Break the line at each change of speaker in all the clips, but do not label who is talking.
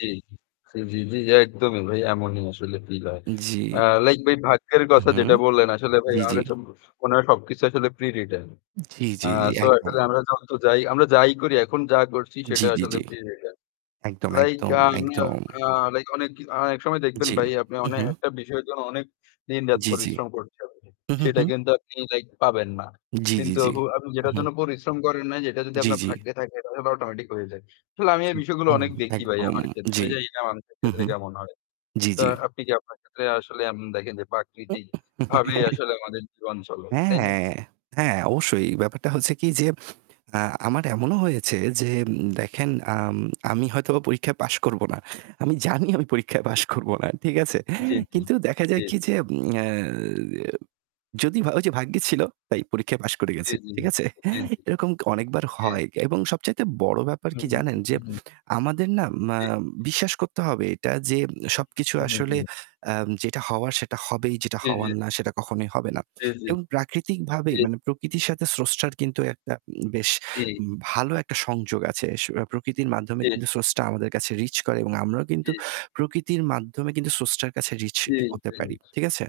জি, জি, জি, জি একদমই ভাই এমনই আসলে feel হয়। আ
জি।
like ভাই, ভাগ্যের
হুম,
কথা
হুম।
যেটা বললেন, আসলে ভাই
জি,
আমার
জি।
কাছে মনে হয় সবকিছু আসলে pre-written.
জি,
আ
জি,
so
একদম।
আসলে আমরা যত যাই আমরা যাই করি, এখন যা করছি
জি,
সেটা
জি,
আসলে
জি।
pre-written.
একদম,
Like
একদম,
আমি আ
একদম।
আ like অনেক কি একসময় দেখবেন
জি।
ভাই, আপনি অনেক
উ-হুম।
একটা বিষয়ের জন্য অনেক দিনরাত
জি, জি।
পরিশ্রম করছেন আপনি,
হুম, হুম,
সেটা
হুম।
কিন্তু আপনি like পাবেন না।
জি, জি,
কিন্তু
জি।
হু, আপনি যেটার
উ-হুম।
জন্য পরিশ্রম করেন না, যেটা যদি
জি,
আপনার
জি।
ভাগ্যে থাকে, তাহলে automatic হয়ে যায়। আসলে আমি এই বিষয়গুলো
একদম,
অনেক দেখি ভাই
একদম।
আমার ক্ষেত্রে। আমি
জি।
জানিনা মানুষের
হুম,
ক্ষেত্রে
হুম।
কেমন হয়।
জি,
তো
জি।
আপনি কি আপনার ক্ষেত্রে আসলে এমন দেখেন যে প্রাকৃতিকভাবেই আসলে আমাদের জীবন চলে,
হ্যাঁ,
তাই না?
হ্যাঁ, হ্যাঁ, অবশ্যই। ব্যাপারটা হচ্ছে কি যে, আ আমার এমনও হয়েছে যে উম দেখেন, আম আমি হয়তোবা পরীক্ষায় পাস করব না। আমি জানি আমি পরীক্ষায় পাস
জি।
করব না। ঠিক আছে?
জি, জি,
কিন্তু দেখা
জি।
যায় কি যে, উম ইয়া যদি ভা ওই যে ভাগ্যে ছিল তাই পরীক্ষায় পাস করে
জি,
গেছি।
জি,
ঠিক আছে?
জি, জি,
এরকম অনেকবার
জি।
হয় কে এবং সবচাইতে বড় ব্যাপার কি
হুম,
জানেন? যে
উহুম।
আমাদের না মা
জি।
বিশ্বাস করতে হবে এটা যে সবকিছু আসলে
[unintelligible]
আম যেটা হওয়ার সেটা হবেই, যেটা
জি, জি।
হওয়ার না সেটা কখনোই হবে না।
জি, জি,
এবং প্রাকৃতিকভাবেই
জি।
মানে প্রকৃতির সাথে উম স্রষ্টার কিন্তু একটা বেশ
জি।
উম ভালো একটা সংযোগ আছে। স প্রকৃতির মাধ্যমে
জি।
কিন্তু স্রষ্টা আমাদের কাছে reach করে এবং আমরাও কিন্তু
জি।
প্রকৃতির মাধ্যমে কিন্তু স্রষ্টার কাছে reach
জি,
হতে
জি।
পারি। ঠিক আছে?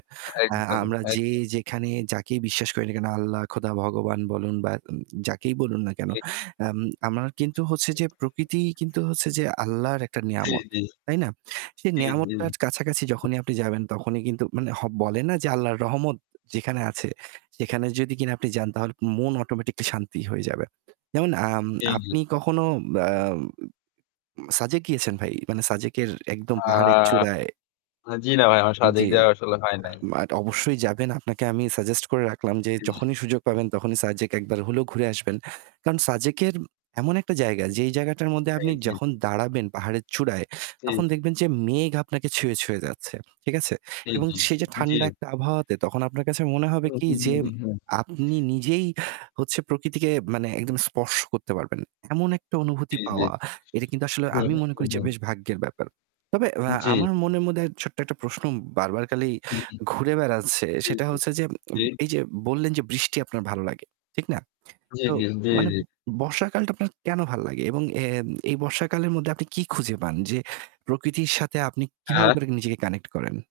অ্যা
একদমই,
আমরা যে
একদমই।
যেখানে যাকেই বিশ্বাস করি না কেন, আল্লাহ, খোদা, ভগবান বলুন বা উম যাকেই বলুন না কেন,
ঠিক।
আম আমরা কিন্তু হচ্ছে যে প্রকৃতিই কিন্তু
[unintelligible]
হচ্ছে যে আল্লাহর একটা
জি,
নেয়ামত।
জি।
তাই না? সেই
জি, জি।
নেয়ামতটার কাছাকাছি যখনই আপনি যাবেন তখনই কিন্তু মানে হ বলে না যে আল্লাহর রহমত যেখানে আছে সেখানে যদি কিনা আপনি যান তাহলে মন automatically শান্তি হয়ে যাবে। যেমন আম
জি, জি।
আপনি কখনো বাউ সাজেক গিয়েছেন ভাই? মানে সাজেকের একদম
আ
পাহাড়ের চূড়ায়
আ জ্বী না ভাই, আমার সাজেক
জি।
যাওয়া আসলে হয়
আ
নাই।
মাট অবশ্যই যাবেন। আপনাকে আমি suggest করে রাখলাম যে
জি, জি।
যখনই সুযোগ পাবেন তখনই সাজেক একবার হলেও ঘুরে আসবেন। কারণ সাজেকের এমন একটা জায়গা যেই জায়গাটার মধ্যে আপনি
এইযে
যখন দাঁড়াবেন পাহাড়ের চূড়ায় তখন
জি।
দেখবেন যে মেঘ আপনাকে ছুঁয়ে, ছুঁয়ে যাচ্ছে। ঠিক আছে?
জি,
এবং
জি,
সেই যে
জি।
ঠান্ডা একটা আবহাওয়াতে তখন আপনার কাছে মনে হবে কি যে আপনি
[unintelligible]
নিজেই হচ্ছে প্রকৃতিকে মানে একদম স্পর্শ করতে পারবেন। এমন একটা অনুভূতি
জি, জি।
পাওয়া এটা কিন্তু আসলে আমি মনে করি যে
[unintelligible]
বেশ ভাগ্যের ব্যাপার। তবে ওয়া
জি।
আমার মনের মধ্যে ছোট্ট একটা প্রশ্ন বারবার খালি
হু, হু।
ঘুরে বেড়াচ্ছে
জি,
সেটা
জি,
হচ্ছে যে
জি।
ম এই যে বললেন, যে বৃষ্টি আপনার ভালো লাগে। ঠিক না?
জি,
তো
জি, জি,
মানে
জি।
বর্ষাকালটা আপনার কেন ভালো লাগে এবং এ এই বর্ষাকালের মধ্যে আপনি কি খুঁজে পান যে প্রকৃতির সাথে আপনি কিভাবে
আহা!
করে নিজেকে connect করেন?